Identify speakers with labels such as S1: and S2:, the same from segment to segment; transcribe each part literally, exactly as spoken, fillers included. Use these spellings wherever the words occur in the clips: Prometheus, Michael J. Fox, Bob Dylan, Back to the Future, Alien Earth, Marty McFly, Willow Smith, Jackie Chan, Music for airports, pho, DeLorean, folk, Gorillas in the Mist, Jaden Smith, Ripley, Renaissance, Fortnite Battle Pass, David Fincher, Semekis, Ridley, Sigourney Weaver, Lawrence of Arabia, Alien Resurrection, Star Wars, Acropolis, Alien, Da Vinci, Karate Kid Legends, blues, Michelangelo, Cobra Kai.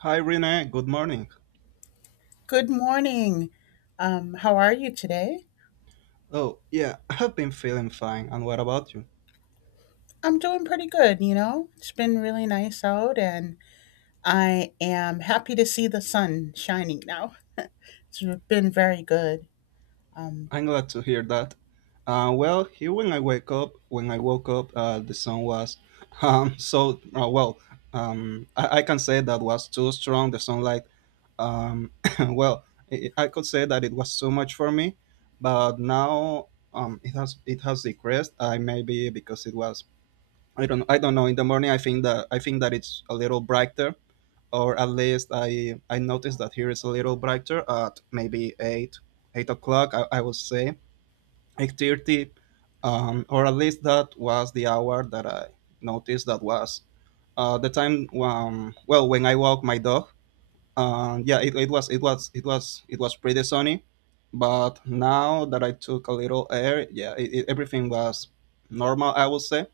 S1: Hi Renee, good morning.
S2: Good morning. Um, how are you today?
S1: Oh, yeah, I've been feeling fine, and what about you?
S2: I'm doing pretty good, you know. It's been really nice out, and I am happy to see the sun shining now. It's been very good. Um,
S1: I'm glad to hear that. Uh, well, here when I wake up, when I woke up, uh, the sun was, um, so, uh, well, um, I, I can say that was too strong, the sunlight, um, well, i I could say that it was too much for me, but now, um, it has, it has decreased, I maybe because it was I don't I don't know. In the morning, I think that I think that it's a little brighter, or at least I I noticed that here is a little brighter at maybe eight eight o'clock. I, I would say eight thirty, um, or at least that was the hour that I noticed that was uh, the time um, well when I walk my dog. Um, yeah, it, it was it was it was it was pretty sunny, but now that I took a little air, yeah, it, it, everything was normal. I would say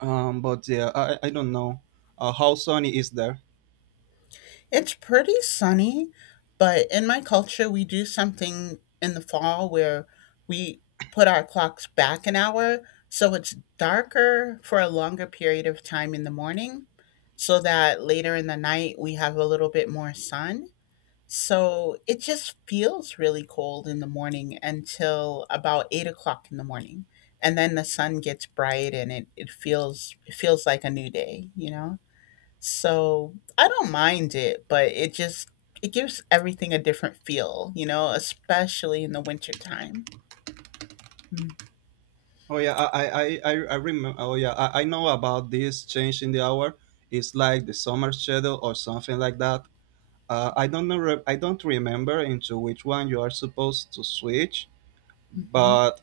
S1: um, but yeah, I, I don't know uh, how sunny is there.
S2: it's pretty sunny, but in my culture we do something in the fall where we put our clocks back an hour, so it's darker for a longer period of time in the morning, so that later in the night we have a little bit more sun. So it just feels really cold in the morning until about eight o'clock in the morning. And then the sun gets bright, and it, it feels it feels like a new day, you know? So I don't mind it, but it just, it gives everything a different feel, you know, especially in the wintertime. Mm.
S1: Oh yeah, I I I, I remember. Oh yeah, I, I know about this change in the hour. It's like the summer shadow or something like that. Uh, I don't know. re- I don't remember into which one you are supposed to switch,
S2: Mhm.
S1: but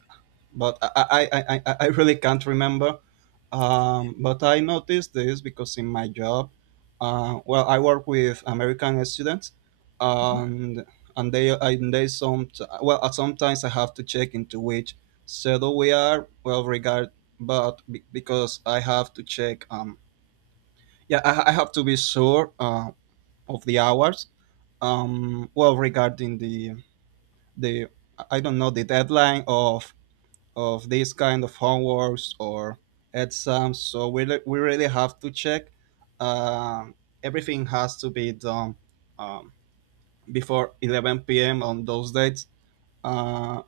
S1: but I I, I, I I really can't remember. Um, but I noticed this because in my job, uh, well, I work with American students,
S2: Mhm.
S1: and and they and they some well uh, sometimes I have to check into which schedule we are. Well, regard, but be, because I have to check. Um, yeah, I, I have to be sure uh, of the hours. Um, well, regarding the the I don't know the deadline of of these kind of homeworks or exams. So we, re- we really have to check. Um, Everything has to be done um, before eleven p m on those dates. Uh,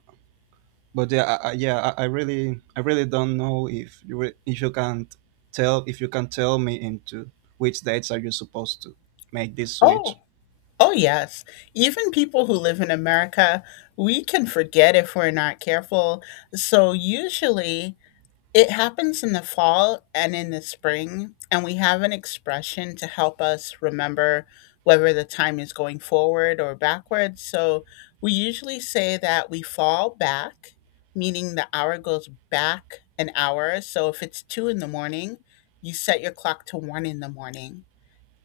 S1: but yeah, I, I- Yeah, I, I really, I really don't know if you re- if you can t- tell if you can tell me into which dates are you supposed to make this
S2: Oh,
S1: switch.
S2: oh yes. Even people who live in America, we can forget if we're not careful. So usually it happens in the fall and in the spring, and we have an expression to help us remember whether the time is going forward or backwards. So we usually say that we fall back, meaning the hour goes back an hour. So if it's two in the morning, you set your clock to one in the morning.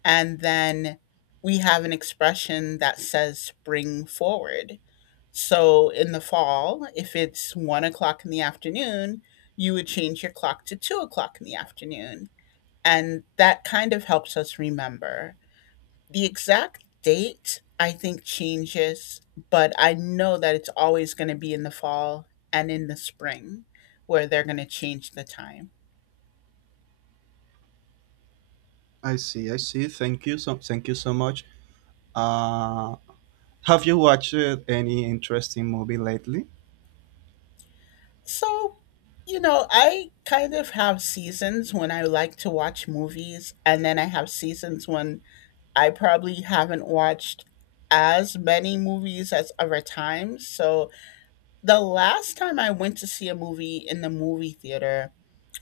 S2: And then we have an expression that says spring forward. So in the fall, if it's one o'clock in the afternoon, you would change your clock to two o'clock in the afternoon. And that kind of helps us remember. The exact date, I think, changes, but I know that it's always going to be in the fall and in the spring where they're going to change the time.
S1: I see, I see. Thank you so, thank you so much. Uh, have you watched any interesting movie lately?
S2: So, you know, I kind of have seasons when I like to watch movies, and then I have seasons when I probably haven't watched as many movies as other times. So the last time I went to see a movie in the movie theater,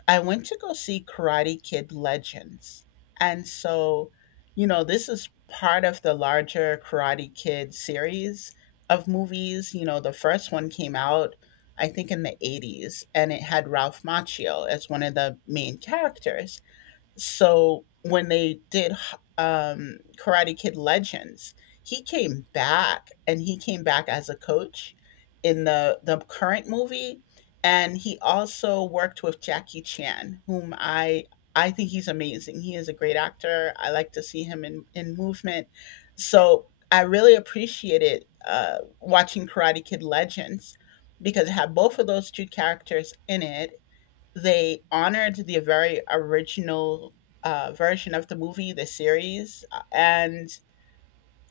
S2: I went to go see Karate Kid Legends. And so, you know, this is part of the larger Karate Kid series of movies. You know, the first one came out, I think, in the eighties, and it had Ralph Macchio as one of the main characters. So when they did um, Karate Kid Legends, he came back, and he came back as a coach in the the current movie, and he also worked with Jackie Chan, whom I I think he's amazing. He is a great actor. I like to see him in in movement. So I really appreciated uh, watching Karate Kid Legends because it had both of those two characters in it. They honored the very original uh, version of the movie, the series, uh, and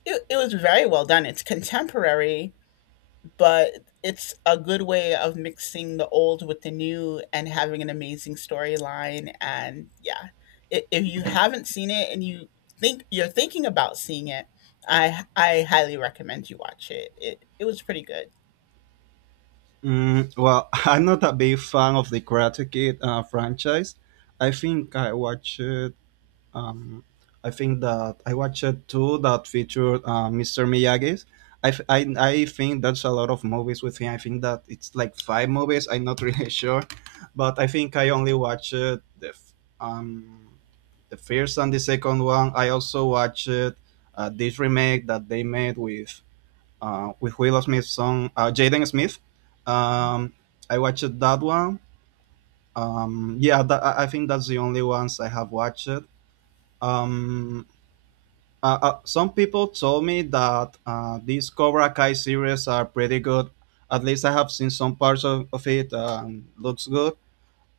S2: it, it was very well done. It's contemporary, but it's a good way of mixing the old with the new and having an amazing storyline. And yeah, i- if you haven't seen it and you think you're thinking about seeing it, I I highly recommend you watch it. It it was pretty good.
S1: Mm, well, I'm not a big fan of the Karate Kid uh, franchise. I think I watched. Um, I think that I watched two that featured uh, Mister Miyagi's. I, f- I, I think that's a lot of movies with him. I think that it's like five movies. I'm not really sure, but I think I only watched the f- um the first and the second one. I also watched uh, this remake that they made with uh, with Willow Smith's song, uh, Jaden Smith.
S2: Mhm.
S1: Um, I watched that one. Um, yeah, that, I I think that's the only ones I have watched. Um, uh, uh, some people told me that uh, these Cobra Kai series are pretty good. At least I have seen some parts of, of it. Um, looks good,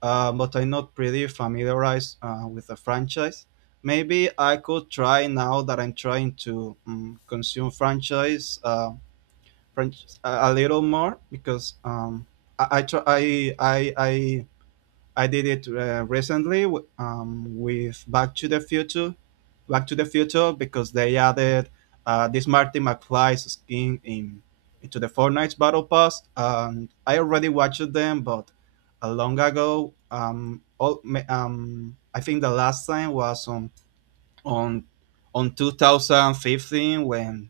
S1: uh, but I'm not pretty familiarized uh, with the franchise. Maybe I could try now that I'm trying to um, consume franchise. Uh, French a, a little more because um, I I, I I I did it uh, recently um, with Back to the Future, Back to the Future because they added uh, this Marty McFly's skin in into the Fortnite Battle Pass. And I already watched them, but a long ago. Um, all, um, I think the last time was on on on twenty fifteen when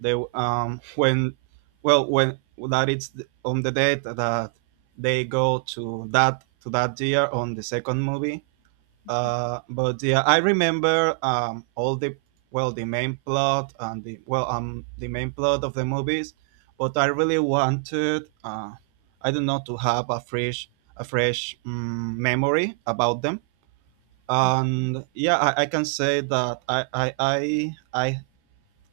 S1: they um when well when that it's th- on the date that they go to that to that year on the second movie, uh but yeah, I remember um all the well the main plot and the well um the main plot of the movies, but I really wanted uh I don't know, to have a fresh a fresh mm memory about them. And yeah, i, I can say that I, I i i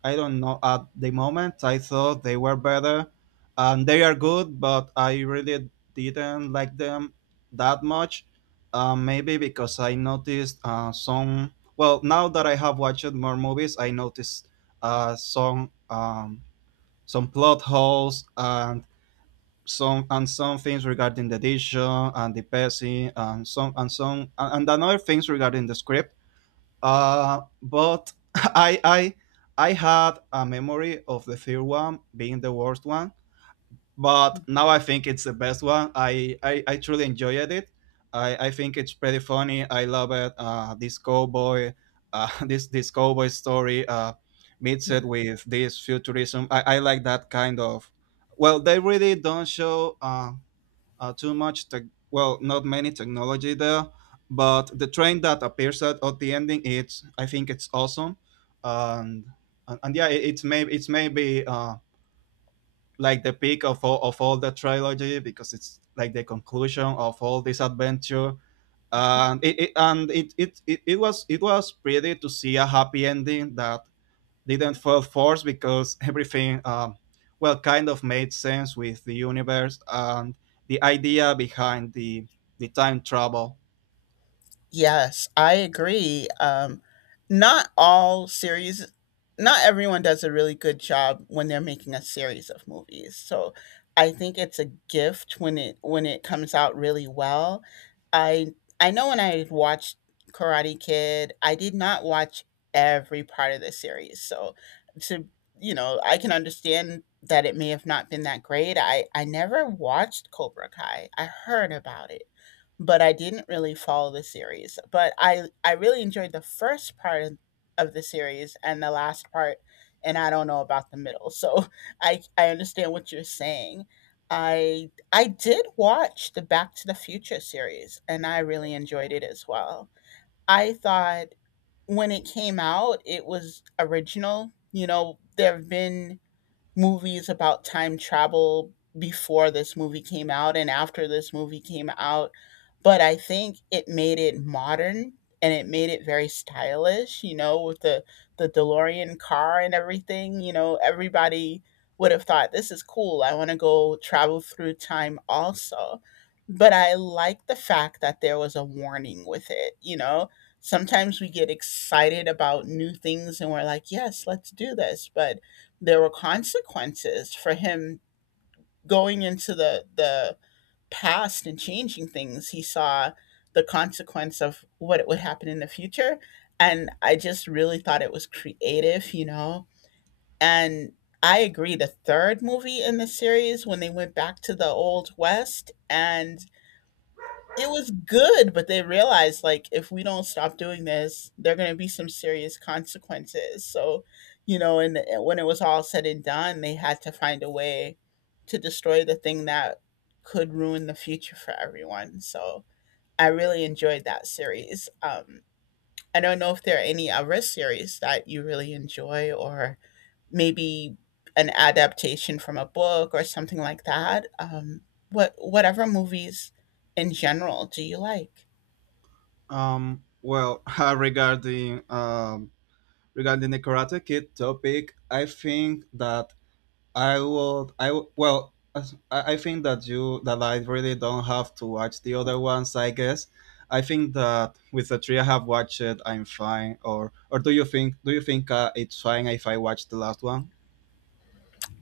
S1: i don't know, at the moment I thought they were better and they are good, but I really didn't like them that much. Uh, maybe because I noticed uh, some well now that I have watched more movies I noticed uh, some um, some plot holes and some and some things regarding the edition and the pacing and some and some and, and another things regarding the script. Uh, but I I I had a memory of the third one being the worst one, but now I think it's the best one. I I, I truly enjoyed it. I, I think it's pretty funny. I love it. Uh, this cowboy, uh, this this cowboy story uh, meets
S2: Yeah.
S1: it with this futurism. I, I like that kind of. Well, they really don't show uh, uh, too much tech, well not many technology there, but the train that appears at, at the ending, it's I think it's awesome. and and, and yeah, it, it's maybe it's maybe uh, like the peak of all of all the trilogy because it's like the conclusion of all this adventure, and it, it and it, it it it was it was pretty to see a happy ending that didn't feel forced because everything, um, well, kind of made sense with the universe and the idea behind the the time travel.
S2: Yes, I agree. Um, not all series, not everyone does a really good job when they're making a series of movies. So I think it's a gift when it when it comes out really well. I I know when I watched Karate Kid, I did not watch every part of the series. So to you know, I can understand that it may have not been that great. I I never watched Cobra Kai. I heard about it, but I didn't really follow the series. But I I really enjoyed the first part of of the series and the last part, and I don't know about the middle. So I I understand what you're saying. I I did watch the Back to the Future series, and I really enjoyed it as well. I thought when it came out it was original. You know, there have been movies about time travel before this movie came out and after this movie came out, but I think it made it modern, and it made it very stylish, you know, with the the DeLorean car and everything, you know, everybody would have thought this is cool. I want to go travel through time also. But I like the fact that there was a warning with it, you know. Sometimes we get excited about new things, and we're like, "Yes, let's do this." But there were consequences for him going into the the past, and changing things, he saw the consequence of what would happen in the future, and I just really thought it was creative you know and I agree, the third movie in the series, when they went back to the old west, and it was good, but they realized, like, if we don't stop doing this, there are going to be some serious consequences. So, you know, and and when it was all said and done, they had to find a way to destroy the thing that could ruin the future for everyone. So, I really enjoyed that series. Um, I don't know if there are any other series that you really enjoy, or maybe an adaptation from a book or something like that. Um, what whatever movies in general do you like?
S1: Um, well, regarding um, regarding the Karate Kid topic, I think that I would. I w- well. As- I I think that you that I really don't have to watch the other ones, I guess. I think that with the three I have watched, I'm fine. Or or do you think do you think uh, it's fine if I watch the last one?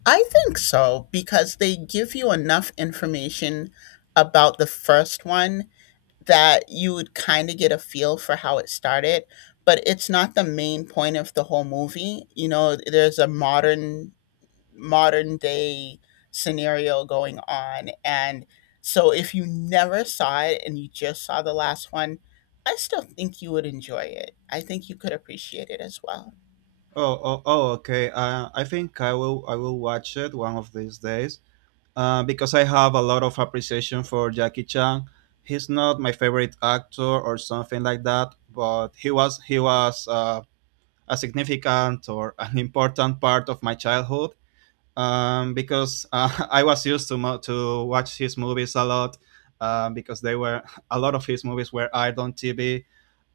S2: I think so because they give you enough information about the first one that you would kind of get a feel for how it started, but it's not the main point of the whole movie. You know, there's a modern modern day scenario going on, and so if you never saw it and you just saw the last one, I still think you would enjoy it. I think you could appreciate it as well.
S1: Oh, oh, oh okay. Uh, I think I will. I will watch it one of these days. Uh, because I have a lot of appreciation for Jackie Chan. He's not my favorite actor or something like that, but he was he was uh, a significant or an important part of my childhood. Um, because uh, I was used to mo- to watch his movies a lot. Um, because they were a lot of his movies were aired on T V,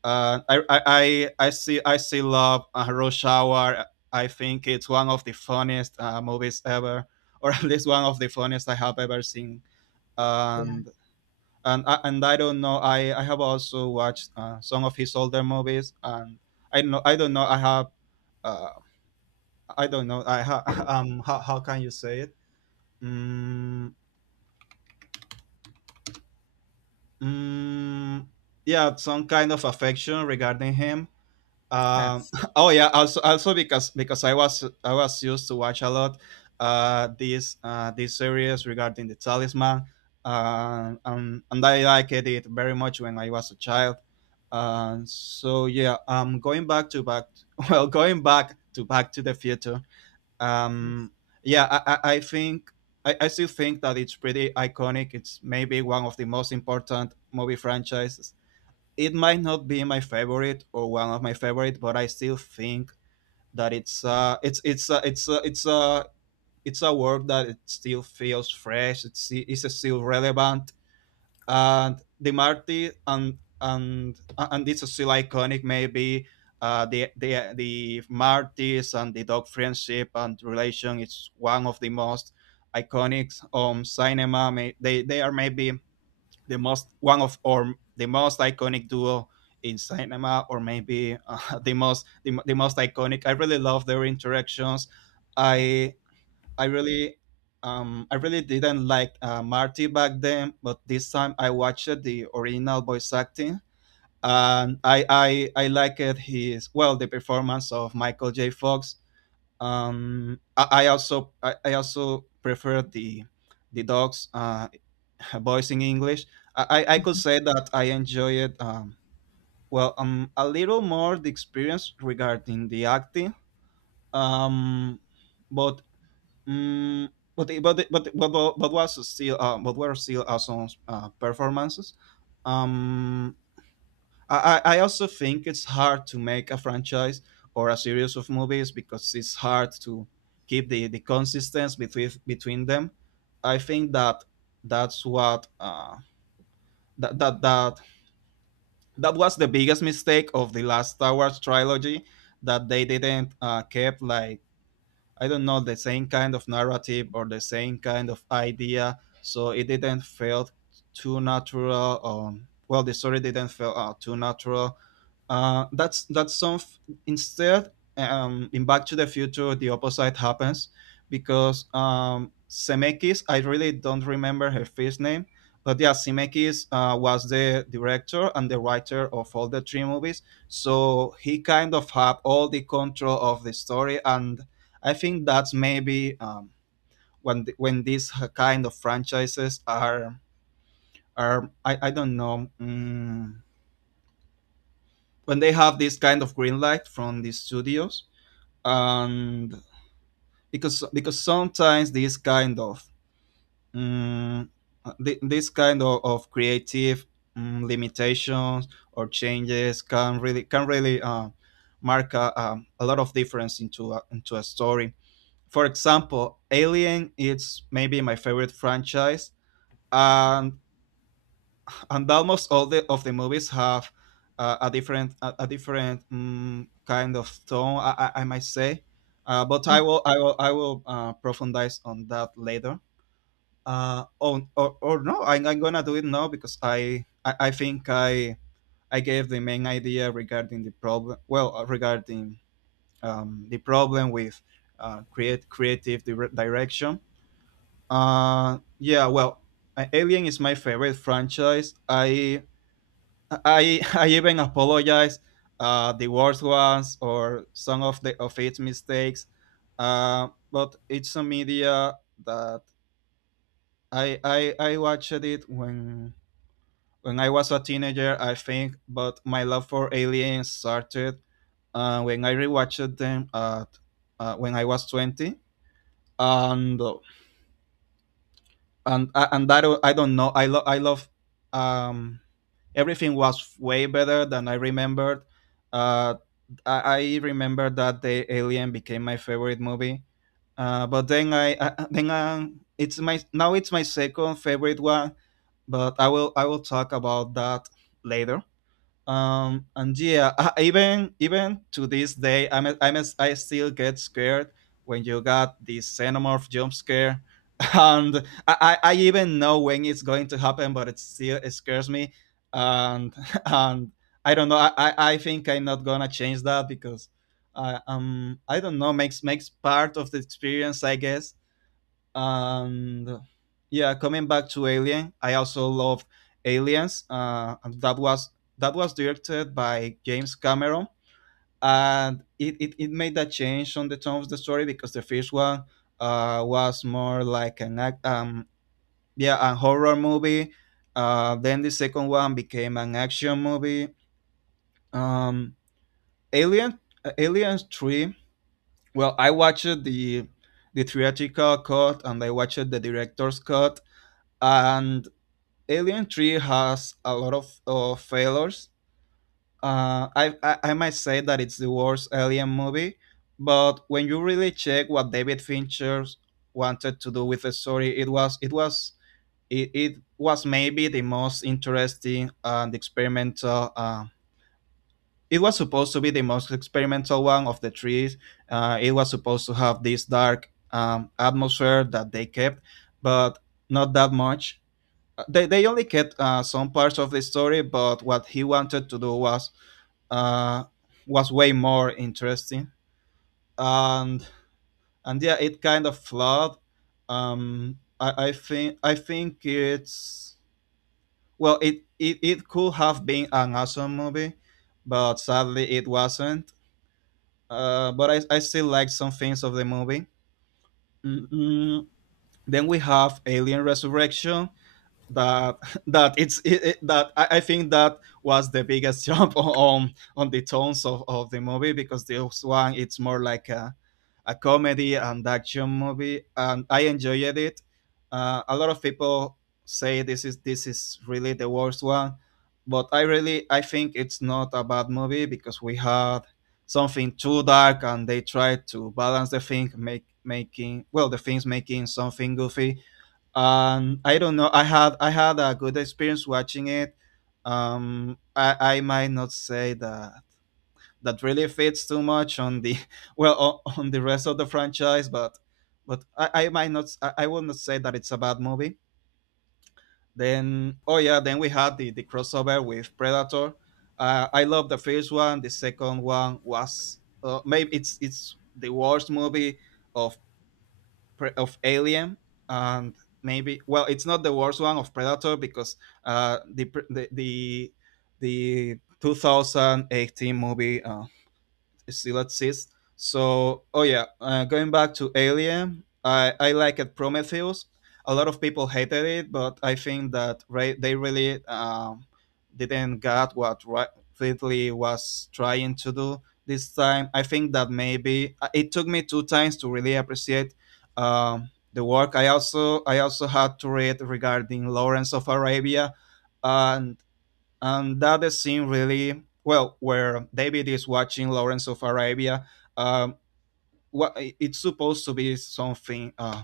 S1: uh, I, I I I see I see Love uh, Shower. I think it's one of the funniest uh, movies ever, or at least one of the funniest I have ever seen.
S2: Yeah.
S1: And and I- and I don't know. I, I have also watched uh, some of his older movies, and I know I don't know. I have uh, I don't know. I ha- um how, how can you say it? Mm, mm, yeah, some kind of affection regarding him. Um,
S2: Yes.
S1: oh yeah, also also because because I was I was used to watch a lot uh, these uh, these series regarding the talisman, uh, um, and I liked it very much when I was a child. Uh, so yeah, um, going back to back, well, going back to Back to the Future.
S2: Yes.
S1: Um, yeah, I, I I think I, I still think that it's pretty iconic. It's maybe one of the most important movie franchises. It might not be my favorite or one of my favorite, but I still think that it's uh it's it's uh, it's uh, it's a uh, it's a work that it still feels fresh. It's it's still relevant, and the Marty and and and it's still iconic. Maybe uh, the the the Marty's and the dog friendship and relation. It's one of the most iconic um cinema. May, they they are maybe the most one of or the most iconic duo in cinema, or maybe uh, the most the, the most iconic. I really love their interactions.
S2: Yeah.
S1: I I really um, I really didn't like uh, Marty back then, but this time I watched the original voice acting, and I I I liked his well the performance of Michael J. Fox. Um, I, I also I, I also prefer the the dogs. Uh, voice in English. I, I I could say that I enjoyed um, well um a little more the experience regarding the acting. Um, but um, but it- but it- but it- but but but was still uh, but were still awesome uh, performances. Um, I I I also think it's hard to make a franchise or a series of movies because it's hard to keep the the consistency between between them. I think that that's what uh, that that that that was the biggest mistake of the last Star Wars trilogy, that they didn't uh, keep like I don't know, the same kind of narrative or the same kind of idea. So it didn't feel too natural. Um, well, the story didn't feel uh, too natural. Uh, that's that's some. Instead, um, in Back to the Future, the opposite happens because um, Semekis. I really don't remember her first name, but yeah, Semekis uh, was the director and the writer of all the three movies. So he kind of had all the control of the story and I think that's maybe um, when th- when these kind of franchises are are I, I don't know mm, when they have this kind of green light from the studios and because because sometimes this kind of mm, uh, this kind of, of creative mm, limitations or changes can really can really uh, mark a, um, a lot of difference into a, into a story. For example, Alien is maybe my favorite franchise, and and almost all the of the movies have uh, a different a, a different mm kind of tone, I, I, I might say. Uh, but I will I will I will uh, profundize on that later. Uh, on, or, or no, I'm, I'm gonna do it now because I, I I think I I gave the main idea regarding the problem. Well, uh, regarding um, the problem with uh, create creative dire- direction. Uh, yeah, well, A- Alien is my favorite franchise. I I I even apologize uh, the worst ones or some of the of its mistakes. Uh, but it's a media that I I I watched it when when I was a teenager, I think. But my love for Alien started uh, when I rewatched them at uh, when I was twenty, and and and that I don't know. I love I love um everything was way better than I remembered. Uh, I, I remember that the Alien became my favorite movie. Uh, but then I, I then uh, it's my now it's my second favorite one. But I will I will talk about that later. Um, and yeah, uh, even even to this day, I'm, I'm I still get scared when you got the xenomorph jump scare, and I, I I even know when it's going to happen, but it still it scares me, and and I don't know. I, I, I think I'm not gonna change that because I um I don't know, makes makes part of the experience, I guess, and yeah, coming back to Alien, I also love Aliens, uh, and that was that was directed by James Cameron, and it, it, it made that change on the tone of the story because the first one uh, was more like an act um yeah a horror movie. Uh, then the second one became an action movie. um alien uh, Alien three, well, I watched the the theatrical cut and I watched the director's cut, and Alien Three has a lot of uh, failures. Uh, I, I I might say that it's the worst Alien movie, but when you really check what David Fincher wanted to do with the story, it was it was it, it was maybe the most interesting and experimental. Uh, it was supposed to be the most experimental one of the three. Uh, it was supposed to have this dark um, atmosphere that they kept, but not that much. Uh, they, they only kept uh, some parts of the story, but what he wanted to do was uh, was way more interesting, and and yeah, it kind of flawed. Um, I, I think I think it's, well, it, it it could have been an awesome movie, but sadly it wasn't. Uh, but I, I still like some things of the movie. Mm-mm. Then we have Alien Resurrection, that that it's it, it- that I, I think that was the biggest jump on on the tones of, of the movie, because this one it's more like a, a comedy and action movie and I enjoyed it. Uh, a lot of people say this is this is really the worst one, but I really I think it's not a bad movie because we had something too dark and they tried to balance the thing make making, well, the things, making something goofy. um, I don't know. I had I had a good experience watching it. Um, I, I might not say that that really fits too much on the well o- on the rest of the franchise, but but I, I might not s- I, I will not say that it's a bad movie. Then, oh yeah, then we had the the crossover with Predator. Uh, I love the first one. The second one was uh, maybe it's it's the worst movie of of Alien, and maybe, well, it's not the worst one of Predator because uh, the the the, the twenty eighteen movie uh, still exists. So, oh yeah, uh, going back to Alien, I I liked Prometheus. A lot of people hated it, but I think that re- they really um, didn't get what Ra- Ridley was trying to do this time. I think that maybe uh, it took me two times to really appreciate um, the work. I also I also had to read regarding Lawrence of Arabia, and and that the scene really, well, where David is watching Lawrence of Arabia, um what, it's supposed to be something uh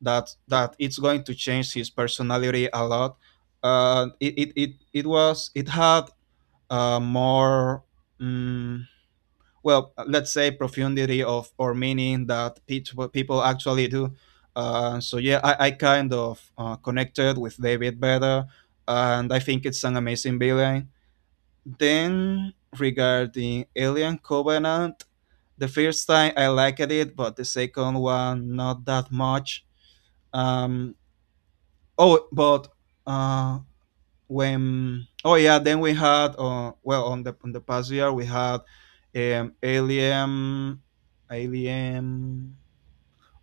S1: that that it's going to change his personality a lot. Uh it it it, it was, it had uh more um, well, let's say profundity of or meaning that people people actually do. Uh, so yeah, i, I kind of uh, connected with David better, and I think it's an amazing villain. Then, regarding Alien Covenant, the first time I liked it, but the second one not that much. Um. Oh, but uh, when oh yeah, then we had, uh, well, on the on the past year we had um Alien Alien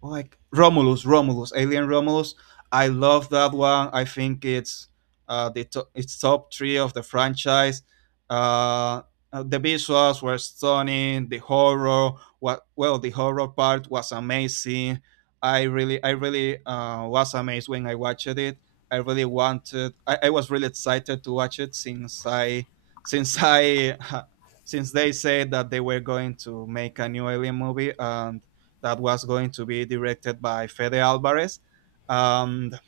S1: Oh, like Romulus, Romulus, Alien Romulus. I love that one. I think it's uh, the to- it's top three of the franchise. Uh, uh, the visuals were stunning. The horror, what, well, the horror part was amazing. I really, I really uh, was amazed when I watched it. I really wanted. I, I was really excited to watch it since I, since I, since they said that they were going to make a new Alien movie, and that was going to be directed by Fede Alvarez. And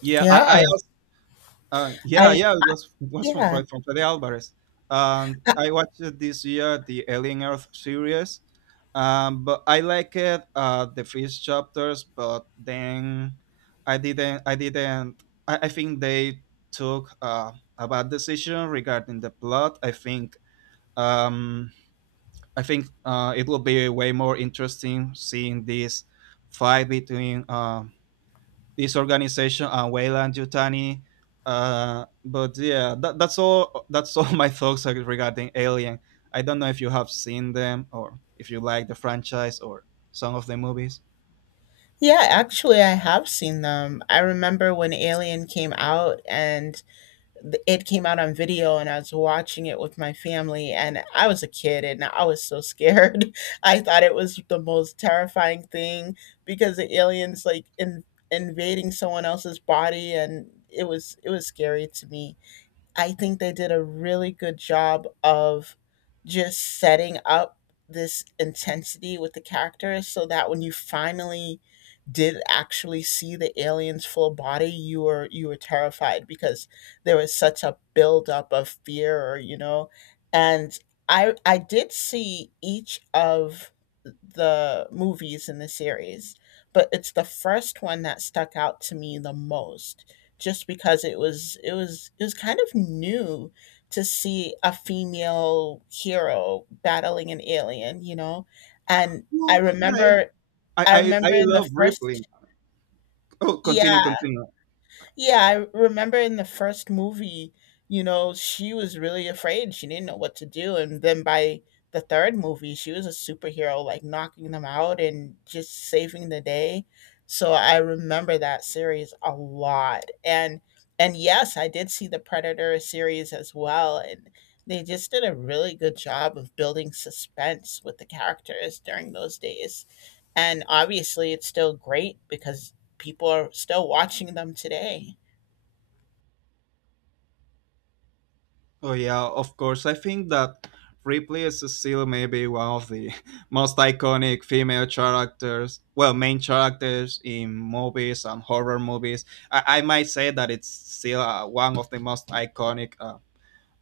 S1: yeah, I,
S2: Yeah.
S1: I also, uh, yeah,
S2: I,
S1: yeah, it
S2: I
S1: was it was from
S2: yeah.
S1: Fred from Fede Alvarez. And I watched it this year, the Alien Earth series, um, but I like it uh, the first chapters, but then I didn't. I didn't. I, I think they took uh, a bad decision regarding the plot. I think um, I think uh, it will be way more interesting seeing this fight between uh, this organization and Weyland Yutani. Uh, but yeah, that, that's all. That's all my thoughts regarding Alien. I don't know if you have seen them or if you like the franchise or some of the movies.
S2: Yeah, actually, I have seen them. I remember when Alien came out, and th- it came out on video, and I was watching it with my family, and I was a kid, and I was so scared. I thought it was the most terrifying thing because the aliens, like, in, invading someone else's body, and it was it was scary to me. I think they did a really good job of just setting up this intensity with the characters so that when you finally did actually see the alien's full body, you were you were terrified because there was such a buildup of fear you know and i i did see each of the movies in the series, but it's the first one that stuck out to me the most just because it was it was it was kind of new to see a female hero battling an alien, you know? And I
S1: Oh, yeah, yeah.
S2: remember
S1: I,
S2: I
S1: I,
S2: remember
S1: I
S2: in the
S1: love Ripley.
S2: first,
S1: Oh, continue,
S2: yeah.
S1: continue.
S2: Yeah, I remember in the first movie, you know, she was really afraid. She didn't know what to do. And then by the third movie, she was a superhero, like knocking them out and just saving the day. So I remember that series a lot. And and yes, I did see the Predator series as well. And they just did a really good job of building suspense with the characters during those days. And obviously it's still great because people are still watching them today.
S1: Oh yeah, of course. I think that Ripley is still maybe one of the most iconic female characters, well, main characters in movies and horror movies. I, I might say that it's still uh, one of the most iconic uh,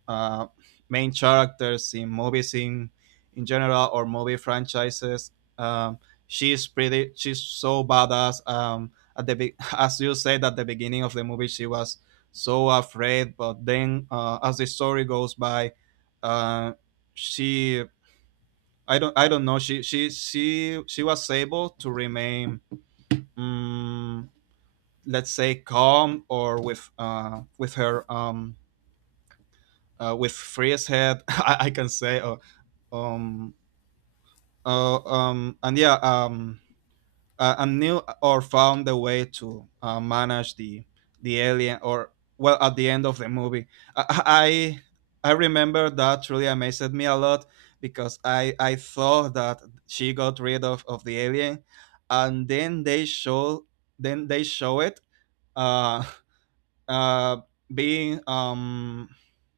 S1: uh, main characters in movies in in general or movie franchises. Um, she's pretty. She's so badass. Um, at the be- as you said at the beginning of the movie, she was so afraid, but then uh, as the story goes by, uh, she. I don't. I don't know. She. She. She. She was able to remain, um, let's say, calm or with. Uh, with her. Um, uh, with freeze head, I, I can say, or um uh, um and yeah, um uh, and knew or found a way to uh, manage the the alien or, well, at the end of the movie, i i, I remember that really amazed me a lot because i i thought that she got rid of of the alien, and then they show, then they show it uh uh, being um,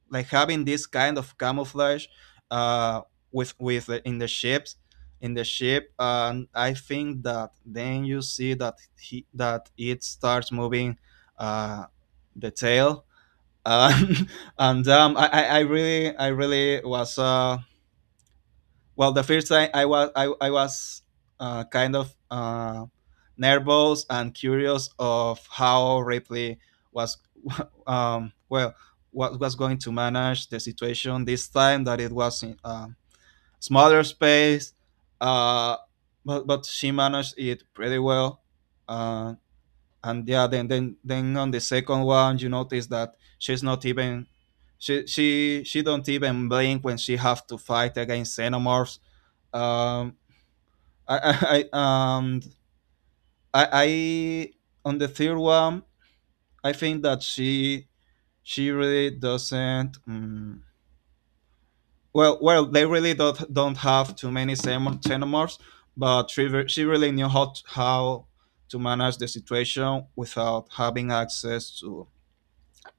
S1: like having this kind of camouflage, uh, with with the, in the ships, in the ship, and I think that then you see that he, that it starts moving, uh, the tail, and and, um, I, I I really I really was uh, well, the first time i was i, I was uh, kind of uh, nervous and curious of how Ripley was um, well, what was going to manage the situation this time that it was in a smaller space, uh, but, but she managed it pretty well. uh, and yeah, then, then then on the second one you notice that she's not even, she she she don't even blink when she have to fight against xenomorphs. um, I, I, I and I, I on the third one, I think that she she really doesn't. Um, well, well, they really don't don't have too many xenom- xenomorphs, but she, re- she really knew how to, how to manage the situation without having access to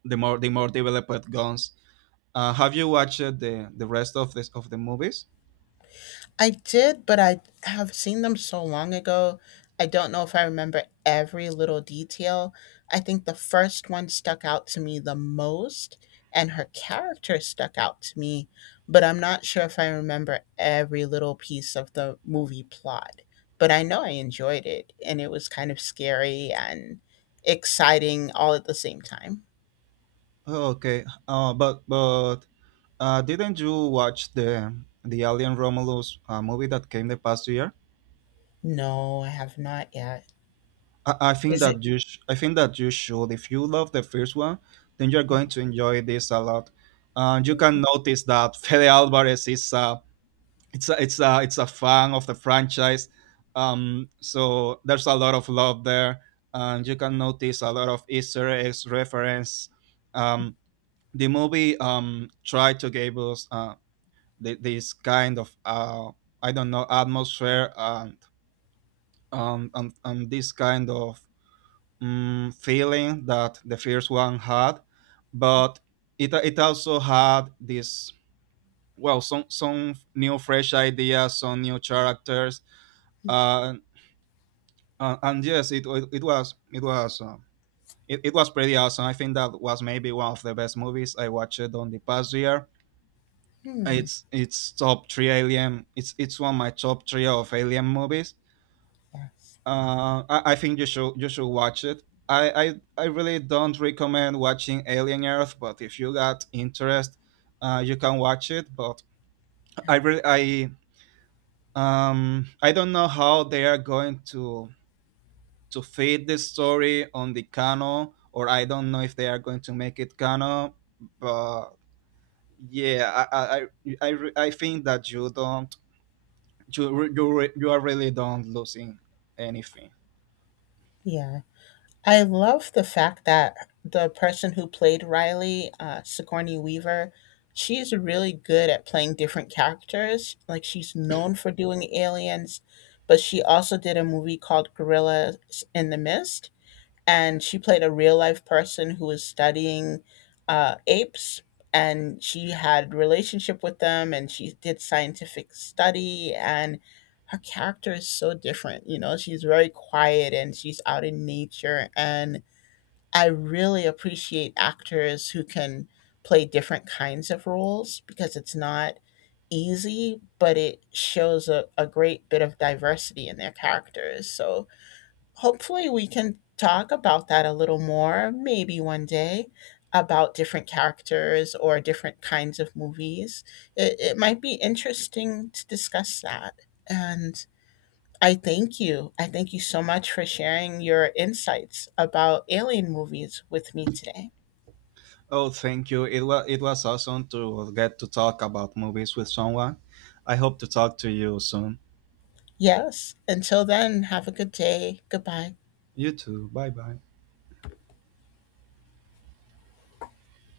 S1: the more the more developed guns. Uh, have you watched the the rest of this of the movies?
S2: I did, but I have seen them so long ago. I don't know if I remember every little detail. I think the first one stuck out to me the most, and her character stuck out to me, but I'm not sure if I remember every little piece of the movie plot. But I know I enjoyed it, and it was kind of scary and exciting all at the same time.
S1: Okay, uh, but but uh, didn't you watch the the Alien Romulus uh, movie that came the past year?
S2: No, I have not yet.
S1: I, I think
S2: Is it?
S1: that you sh- I think that you should. If you love the first one, then you're going to enjoy this a lot. Uh, you can notice that Fede Alvarez is a, it's a, it's a it's a fan of the franchise. Um so there's a lot of love there, and you can notice a lot of easter eggs reference. um the movie um tried to give us uh th- this kind of uh I don't know, atmosphere, and um and, and this kind of um, feeling that the first one had, but it it also had this, well, some some new fresh ideas, some new characters. Uh, and, and yes, it, it, it was it was um, it, it was pretty awesome. I think that was maybe one of the best movies I watched on the past year.
S2: Hmm.
S1: It's it's top three Alien. It's it's one of my top three of Alien movies.
S2: Yes.
S1: Uh, I, I think you should you should watch it. I, I I really don't recommend watching Alien Earth, but if you got interest, uh, you can watch it. But I really I um I don't know how they are going to to fit the story on the canon, or I don't know if they are going to make it canon. But yeah, I I I, I, re- I think that you don't, you re- you re- you are really don't losing anything.
S2: Yeah, I love the fact that the person who played Riley, uh, Sigourney Weaver, she's really good at playing different characters. Like, she's known for doing aliens, but she also did a movie called Gorillas in the Mist, and she played a real life person who was studying uh, apes, and she had relationship with them, and she did scientific study, and her character is so different you know she's very quiet, and she's out in nature, and I really appreciate actors who can play different kinds of roles because it's not easy, but it shows a, a great bit of diversity in their characters. So hopefully we can talk about that a little more, maybe one day, about different characters or different kinds of movies. It, it might be interesting to discuss that. And i thank you i thank you so much for sharing your insights about Alien movies with me today.
S1: Oh, thank you. It was it was awesome to get to talk about movies with someone. I hope to talk to you soon.
S2: Yes, until then, have a good day. Goodbye.
S1: You too. Bye bye.